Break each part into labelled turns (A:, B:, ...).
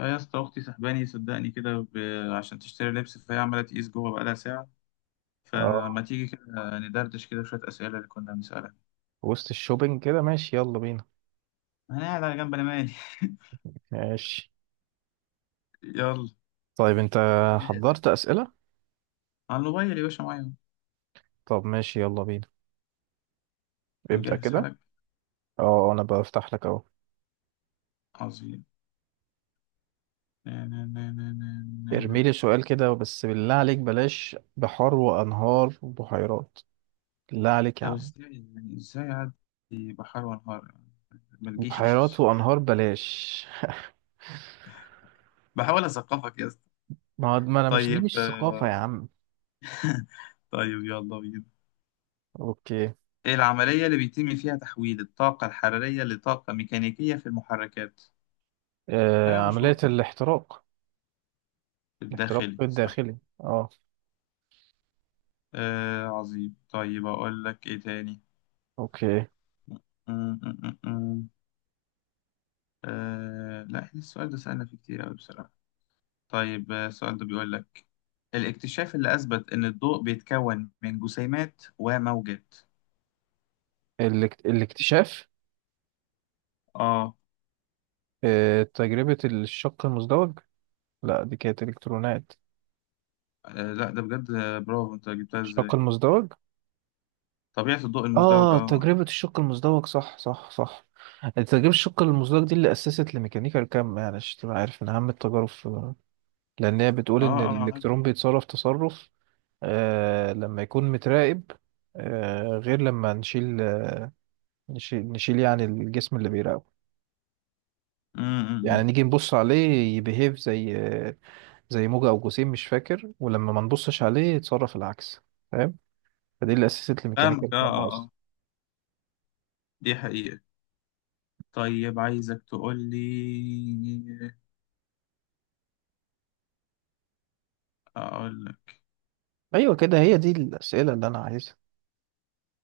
A: اه يا اسطى، اختي سحباني صدقني كده عشان تشتري لبس، فهي عماله تقيس جوه بقالها ساعه.
B: اه
A: فما تيجي كده ندردش كده شويه اسئله اللي كنا بنسالها.
B: وسط الشوبينج كده ماشي يلا بينا.
A: انا قاعد على جنب، انا مالي
B: ماشي.
A: يلا.
B: طيب انت
A: جاهز.
B: حضرت أسئلة.
A: على الموبايل يا باشا، معايا أهو.
B: طب ماشي يلا بينا،
A: انت
B: ابدأ
A: مجهز
B: كده.
A: حالك؟
B: اه انا بفتح لك اهو.
A: عظيم. نا- نا- نا- نا- نا- نا- نا.
B: ارميلي سؤال كده بس بالله عليك بلاش بحار وانهار وبحيرات، بالله عليك يا
A: طب
B: عم.
A: ازاي؟ يعني ازاي اعدي؟ بحر وانهار؟ ما
B: بحيرات
A: تجيش.
B: وانهار بلاش.
A: بحاول اثقفك يا اسطى.
B: ما انا مش، دي
A: طيب
B: مش ثقافة يا عم.
A: طيب يلا بينا.
B: اوكي.
A: العملية اللي بيتم فيها تحويل الطاقة الحرارية لطاقة ميكانيكية في المحركات، حاجة
B: عملية
A: مشهورة،
B: الاحتراق.
A: في
B: الاحتراق
A: الداخلي صح؟
B: الداخلي اه.
A: آه عظيم، طيب أقول لك إيه تاني؟
B: اوكي.
A: م- م- م- م. آه لا، إحنا السؤال ده سألنا فيه كتير أوي بصراحة. طيب، السؤال ده بيقول لك، الاكتشاف اللي أثبت إن الضوء بيتكون من جسيمات وموجات.
B: الاكتشاف.
A: آه،
B: تجربة الشق المزدوج. لا دي كانت الكترونات.
A: آه لا ده بجد، برافو أنت جبتها
B: الشق
A: إزاي؟
B: المزدوج.
A: طبيعة الضوء المزدوج
B: اه
A: آه.
B: تجربة الشق المزدوج، صح صح صح. تجربة الشق المزدوج دي اللي أسست لميكانيكا الكم يعني، عشان تبقى عارف من أهم التجارب لأن هي
A: آه
B: بتقول إن
A: آه عارف.
B: الإلكترون بيتصرف تصرف لما يكون متراقب، غير لما نشيل. نشيل يعني الجسم اللي بيراقبه.
A: م- م-
B: يعني
A: م.
B: نيجي نبص عليه يبيهيف زي زي موجة أو جسيم، مش فاكر. ولما ما نبصش عليه يتصرف العكس، فاهم؟ فدي اللي أسست لميكانيكا
A: فاهمك، آه
B: الكم
A: آه
B: أصلا.
A: آه. دي حقيقة. طيب عايزك تقول لي، اقول لك.
B: ايوه كده، هي دي الاسئله اللي انا عايزها.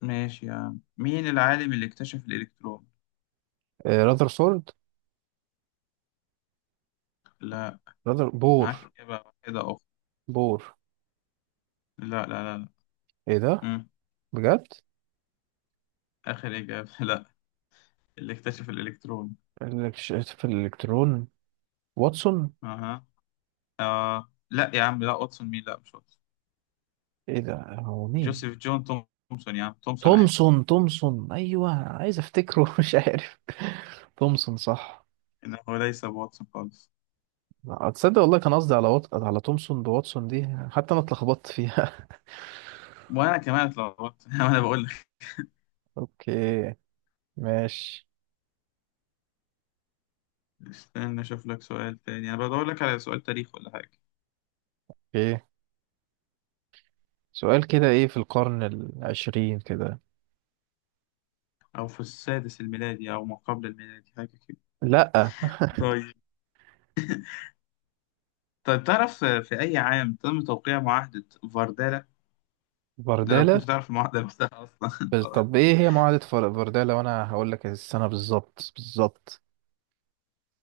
A: ماشي يا عم، مين العالم اللي اكتشف الالكترون؟
B: راذر سورد.
A: لا.
B: راذر بور.
A: معاك اجابه كده اخرى؟
B: بور.
A: لا لا لا لا.
B: ايه ده؟
A: مم.
B: بجد؟
A: اخر اجابه لا. اللي اكتشف الالكترون.
B: في الالكترون. واتسون.
A: اها. آه. لا يا عم، لا واتسون مين، لا مش واتسون.
B: ايه ده، هو مين؟
A: جوزيف جون تومسون، يا عم، تومسون عادي.
B: تومسون. تومسون ايوه، عايز افتكره مش عارف. تومسون صح.
A: انه ليس واتسون خالص.
B: لا، تصدق والله كان قصدي على على تومسون، بواتسون دي حتى انا اتلخبطت فيها.
A: وانا كمان اتلخبطت انا بقول لك.
B: اوكي ماشي.
A: استنى اشوف لك سؤال تاني، انا بدور لك على سؤال تاريخ ولا حاجه،
B: اوكي، سؤال كده ايه في القرن العشرين كده.
A: او في السادس الميلادي او ما قبل الميلادي، حاجه كده.
B: لا.
A: طيب. طيب تعرف في أي عام تم توقيع معاهدة فاردالا؟ ده لو كنت
B: بردالة.
A: تعرف المعاهدة نفسها أصلا.
B: بس طب ايه هي معاهدة فردالا وانا هقول لك السنة بالظبط بالظبط.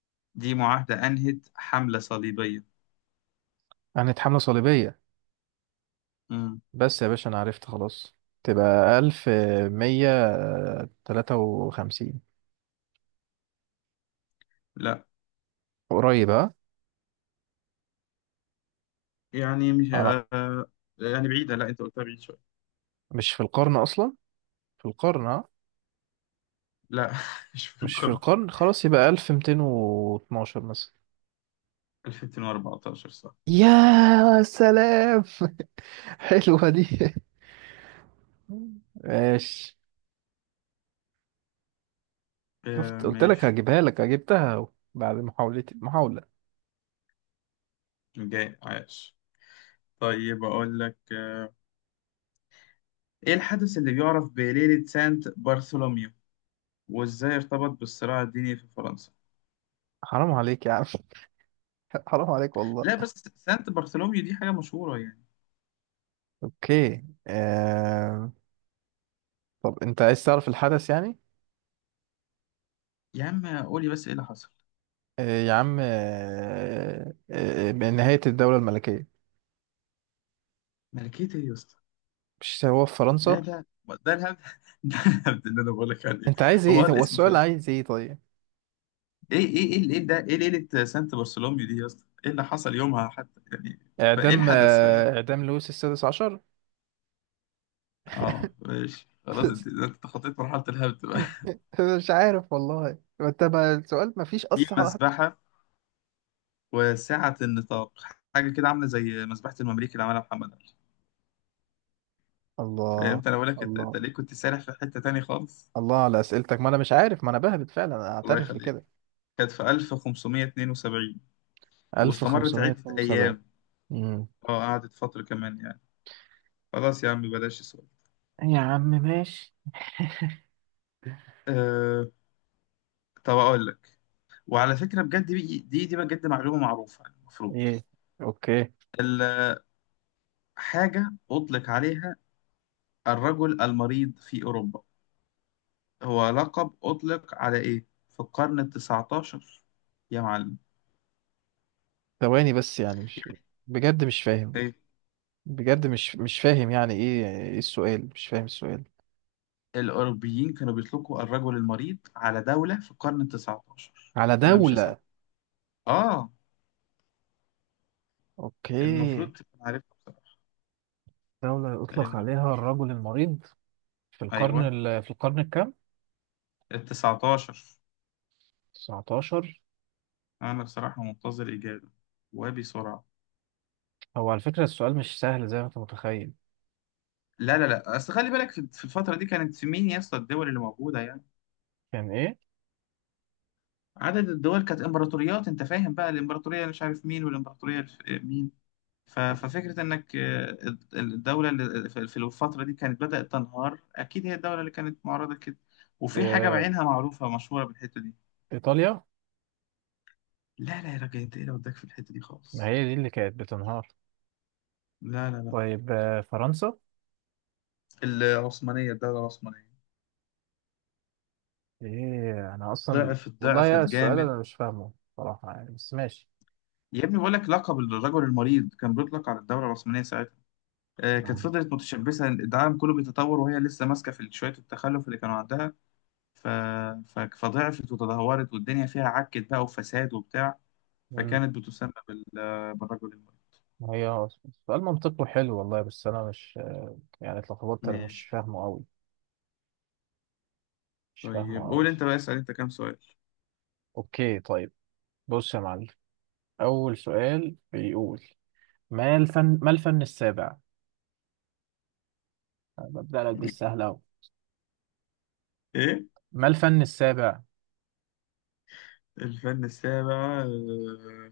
A: دي معاهدة أنهت حملة صليبية.
B: كانت حملة صليبية.
A: مم.
B: بس يا باشا انا عرفت خلاص. تبقى ألف مية تلاتة وخمسين.
A: لا،
B: قريب ها؟
A: يعني مش،
B: انا
A: يعني بعيدة، لا أنت قلتها بعيد شوية.
B: مش في القرن اصلا؟ في القرن ها؟
A: لا مش في
B: مش في
A: القرن.
B: القرن خلاص، يبقى ألف ميتين واتناشر مثلا.
A: 2014 صح.
B: يا سلام حلوة دي. ماشي. شفت
A: آه،
B: قلت لك
A: ماشي
B: هجيبها لك جبتها، بعد محاولتي محاولة.
A: جاي عايش. طيب أقول لك، إيه الحدث اللي بيعرف بليلة سانت برثولوميو؟ وإزاي ارتبط بالصراع الديني في فرنسا؟
B: حرام عليك يا عم. حرام عليك والله.
A: لا بس سانت برثولوميو دي حاجة مشهورة يعني.
B: اوكي طب انت عايز تعرف الحدث يعني؟
A: يا عم قولي بس إيه اللي حصل.
B: آه يا عم، بنهاية الدولة الملكية.
A: ملكية ايه يا اسطى؟
B: مش هو في
A: ده
B: فرنسا؟
A: ده ده الهبد. ده الهبد اللي انا بقول لك عليه.
B: انت عايز
A: هو
B: ايه، هو
A: الاسم
B: السؤال
A: فريد.
B: عايز ايه طيب؟
A: ايه ده، ايه ليلة سانت برثولوميو دي يا اسطى؟ ايه اللي حصل يومها حتى يعني؟ فايه
B: اعدام،
A: الحدث، فاهم؟
B: اعدام لويس السادس عشر.
A: اه ماشي، خلاص، انت تخطيت مرحلة الهبد بقى.
B: مش عارف والله، ما انت بقى السؤال ما فيش
A: دي
B: اصلا حد.
A: مسبحة وسعة النطاق، حاجة كده عاملة زي مسبحة المماليك اللي عملها محمد علي.
B: الله.
A: فهمت، انا بقول لك انت
B: الله.
A: ليه كنت سارح في حتة تانية خالص؟
B: الله على اسئلتك، ما انا مش عارف، ما انا بهبت فعلا انا
A: الله
B: اعترف
A: يخليك.
B: بكده.
A: كانت في 1572، واستمرت عدة
B: 1572.
A: أيام.
B: امم.
A: اه قعدت فترة كمان يعني. خلاص يا عم بلاش السؤال.
B: يا عم ماشي.
A: أه... طب أقول لك، وعلى فكرة بجد دي بجد معلومة معروفة، يعني المفروض
B: ايه؟ اوكي.
A: الحاجة أطلق عليها الرجل المريض في أوروبا. هو لقب أطلق على إيه في القرن التسعتاشر يا معلم؟
B: ثواني بس يعني مش،
A: يعني
B: بجد مش فاهم.
A: إيه؟
B: بجد مش، مش فاهم يعني ايه، ايه السؤال، مش فاهم السؤال.
A: الأوروبيين كانوا بيطلقوا الرجل المريض على دولة في القرن التسعتاشر.
B: على
A: أنا مش هسأل.
B: دولة؟
A: آه. المفروض
B: اوكي.
A: تبقى عارفها بصراحة.
B: دولة يطلق
A: الم-
B: عليها الرجل المريض في القرن
A: أيوه،
B: في القرن الكام؟
A: التسعتاشر.
B: 19.
A: انا بصراحه منتظر اجابه، وبسرعه.
B: هو على فكرة السؤال مش سهل زي ما انت متخيل.
A: لا لا لا، اصل خلي بالك، في الفتره دي كانت في مين يا اسطى الدول اللي موجوده يعني؟
B: كان ايه؟
A: عدد الدول، كانت امبراطوريات، انت فاهم بقى، الامبراطوريه اللي مش عارف مين والامبراطوريه مين؟ ففكره انك، الدوله اللي في الفتره دي كانت بدات تنهار، اكيد هي الدوله اللي كانت معرضه كده، وفي حاجه
B: آه...
A: بعينها معروفه مشهوره بالحته دي.
B: ايطاليا.
A: لا لا يا راجل، انت ايه اللي وداك في الحته دي
B: ما
A: خالص؟
B: هي دي اللي كانت بتنهار.
A: لا لا لا.
B: طيب فرنسا.
A: العثمانيه، الدوله العثمانيه.
B: ايه انا اصلا
A: ضعفت
B: والله يا،
A: ضعفت
B: السؤال
A: جامد.
B: انا مش فاهمه صراحة يعني، بس ماشي.
A: يا ابني بقول لك، لقب الرجل المريض كان بيطلق على الدوله العثمانيه ساعتها. كانت فضلت متشبثه، العالم كله بيتطور وهي لسه ماسكه في شويه التخلف اللي كانوا عندها. ف... فضعفت وتدهورت، والدنيا فيها عكت بقى، وفساد وبتاع.
B: مم.
A: فكانت بتسمى بالرجل المريض.
B: هي سؤال منطقي حلو والله، بس انا مش، يعني اتلخبطت، انا مش
A: ماشي.
B: فاهمه قوي، مش فاهمه
A: طيب
B: قوي.
A: قول انت بقى، اسال انت كام سؤال.
B: اوكي طيب. بص يا معلم، اول سؤال بيقول: ما الفن السابع؟ أنا ببدأ لك بالسهل اهو.
A: ايه
B: ما الفن السابع؟
A: الفن السابع؟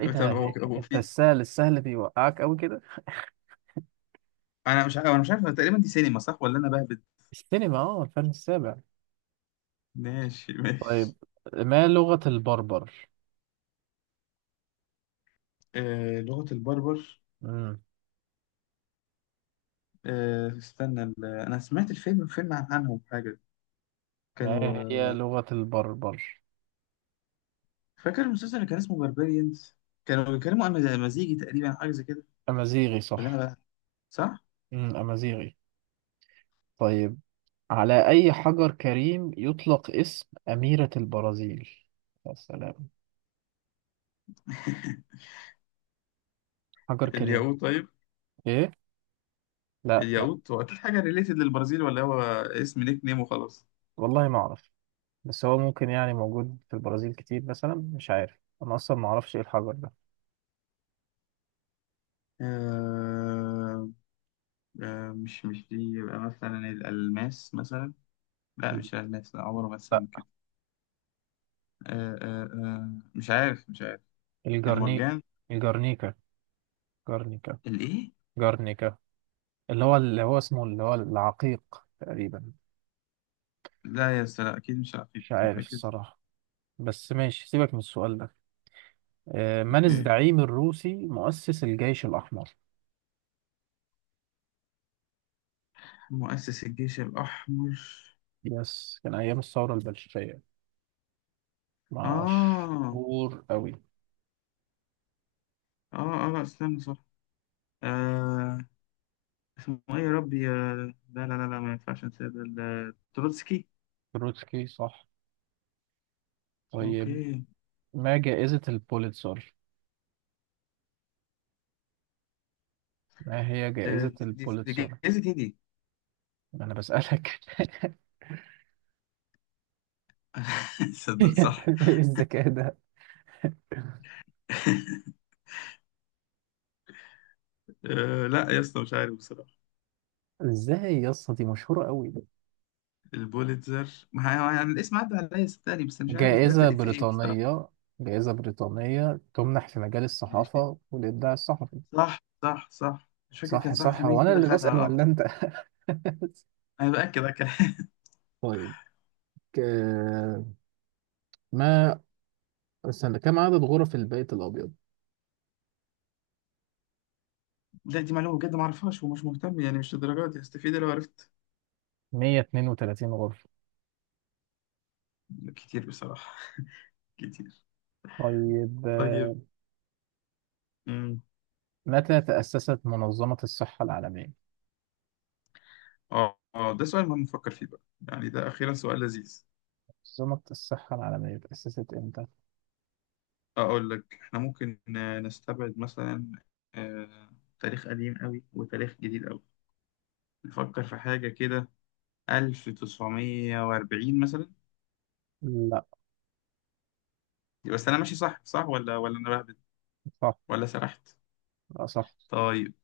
B: ايه
A: طب هو
B: ده انت
A: في،
B: السهل السهل بيوقعك قوي كده.
A: انا مش عارف، انا مش عارف تقريبا، دي سينما صح ولا انا بهبد؟
B: السينما، اه الفن السابع.
A: ماشي
B: طيب،
A: ماشي.
B: ما لغة البربر؟
A: لغة البربر،
B: امم.
A: استنى، انا سمعت الفيلم، فيلم عنهم حاجه. كانوا،
B: ما هي لغة البربر؟
A: فاكر المسلسل اللي كان اسمه باربيريانز؟ كانوا بيتكلموا عن مزيجي تقريبا، حاجه زي كده،
B: امازيغي
A: ولا انا
B: صح.
A: بقى؟ صح.
B: امازيغي. طيب، على أي حجر كريم يطلق اسم أميرة البرازيل؟ يا سلام. حجر كريم.
A: الياقوت طيب.
B: إيه؟ لا لا.
A: الياقوت، هو اكيد حاجه ريليتد للبرازيل ولا هو اسم نيك نيم وخلاص؟
B: والله ما أعرف. بس هو ممكن يعني موجود في البرازيل كتير مثلا، مش عارف، أنا أصلا ما أعرفش إيه الحجر ده.
A: آه، مش دي، يبقى مثلا الالماس مثلا. لا مش الالماس، لا عمره ما اتسمى
B: لا.
A: كده. مش عارف، مش عارف.
B: الجرني.
A: المرجان.
B: الجرنيكا. جرنيكا.
A: الايه؟
B: جرنيكا اللي هو، اللي هو اسمه اللي هو العقيق تقريبا.
A: لا يا أستاذ، لا اكيد مش عارف،
B: مش
A: أنت
B: عارف
A: متاكد؟
B: الصراحة، بس ماشي سيبك من السؤال ده. من
A: اوكي.
B: الزعيم الروسي مؤسس الجيش الأحمر؟
A: مؤسس الجيش الأحمر.
B: يس، كان أيام الثورة البلشفية،
A: آه
B: مشهور أوي.
A: آه آه لا استنى صح. آه. اسمه إيه يا ربي، لا لا لا لا، ما ينفعش أنسى ده، تروتسكي.
B: تروتسكي صح. طيب،
A: أوكي.
B: ما جائزة البوليتزر؟ ما هي جائزة
A: دي
B: البوليتزر؟
A: جايزة إيه دي؟
B: أنا بسألك
A: صدق صح.
B: إيه الذكاء ده.
A: آه لا يا اسطى، مش عارف بصراحة.
B: إزاي يا اسطى، دي مشهورة أوي.
A: البوليتزر، ما هي- يعني الاسم عدى عليا صدقني، بس مش عارف الحاجات
B: جائزة
A: اللي في إيه بصراحة.
B: بريطانية. جائزة بريطانية تمنح في مجال
A: ماشي.
B: الصحافة والإبداع الصحفي.
A: صح صح صح، مش فاكر كان
B: صح صح،
A: صحفي
B: هو
A: مين
B: أنا
A: كده
B: اللي
A: خدها،
B: بسأل ولا
A: آه.
B: أنت؟
A: أنا بأكد أكد.
B: طيب. آه، ما، استنى، كم عدد غرف البيت الأبيض؟
A: لا دي معلومة بجد ما اعرفهاش ومش مهتم، يعني مش للدرجة دي هستفيد لو عرفت.
B: 132 غرفة.
A: كتير بصراحة. كتير.
B: طيب
A: طيب. امم
B: متى تأسست منظمة الصحة العالمية؟
A: ده سؤال ما بنفكر فيه بقى. يعني ده أخيرا سؤال لذيذ.
B: منظمة الصحة العالمية تأسست إمتى؟
A: أقول لك احنا ممكن، نستبعد مثلا آه، تاريخ قديم قوي وتاريخ جديد قوي. نفكر في حاجة كده. 1940 مثلا.
B: لا
A: بس أنا ماشي صح صح، ولا أنا بهبد
B: صح.
A: ولا سرحت؟
B: لا صح.
A: طيب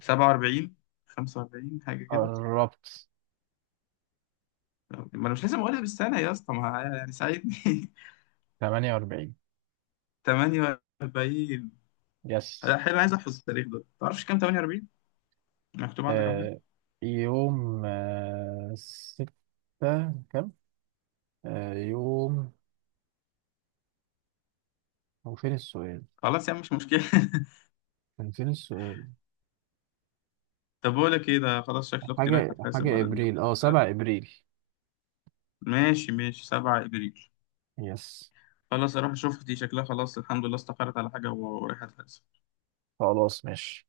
A: 47، 45 حاجة كده.
B: قربت.
A: ما أنا مش لازم أقولها بالسنة يا اسطى، ما يعني ساعدني
B: 48.
A: 48.
B: يس.
A: لا حلو، عايز احفظ التاريخ ده، تعرفش كام 48؟ مكتوب عندك على حاجه.
B: آه يوم ستة كم؟ يوم، هو فين السؤال؟
A: خلاص يا عم مش مشكله
B: كان فين السؤال؟
A: طب بقول لك ايه، ده خلاص شكل اختي رايحه
B: حاجة
A: تحاسب
B: حاجة
A: بعد
B: إبريل، أه
A: ده
B: 7 إبريل.
A: ماشي ماشي، 7 ابريل.
B: يس.
A: خلاص اروح اشوف، دي شكلها خلاص الحمد لله استقرت على حاجه ورايحه تحاسب.
B: خلاص ماشي.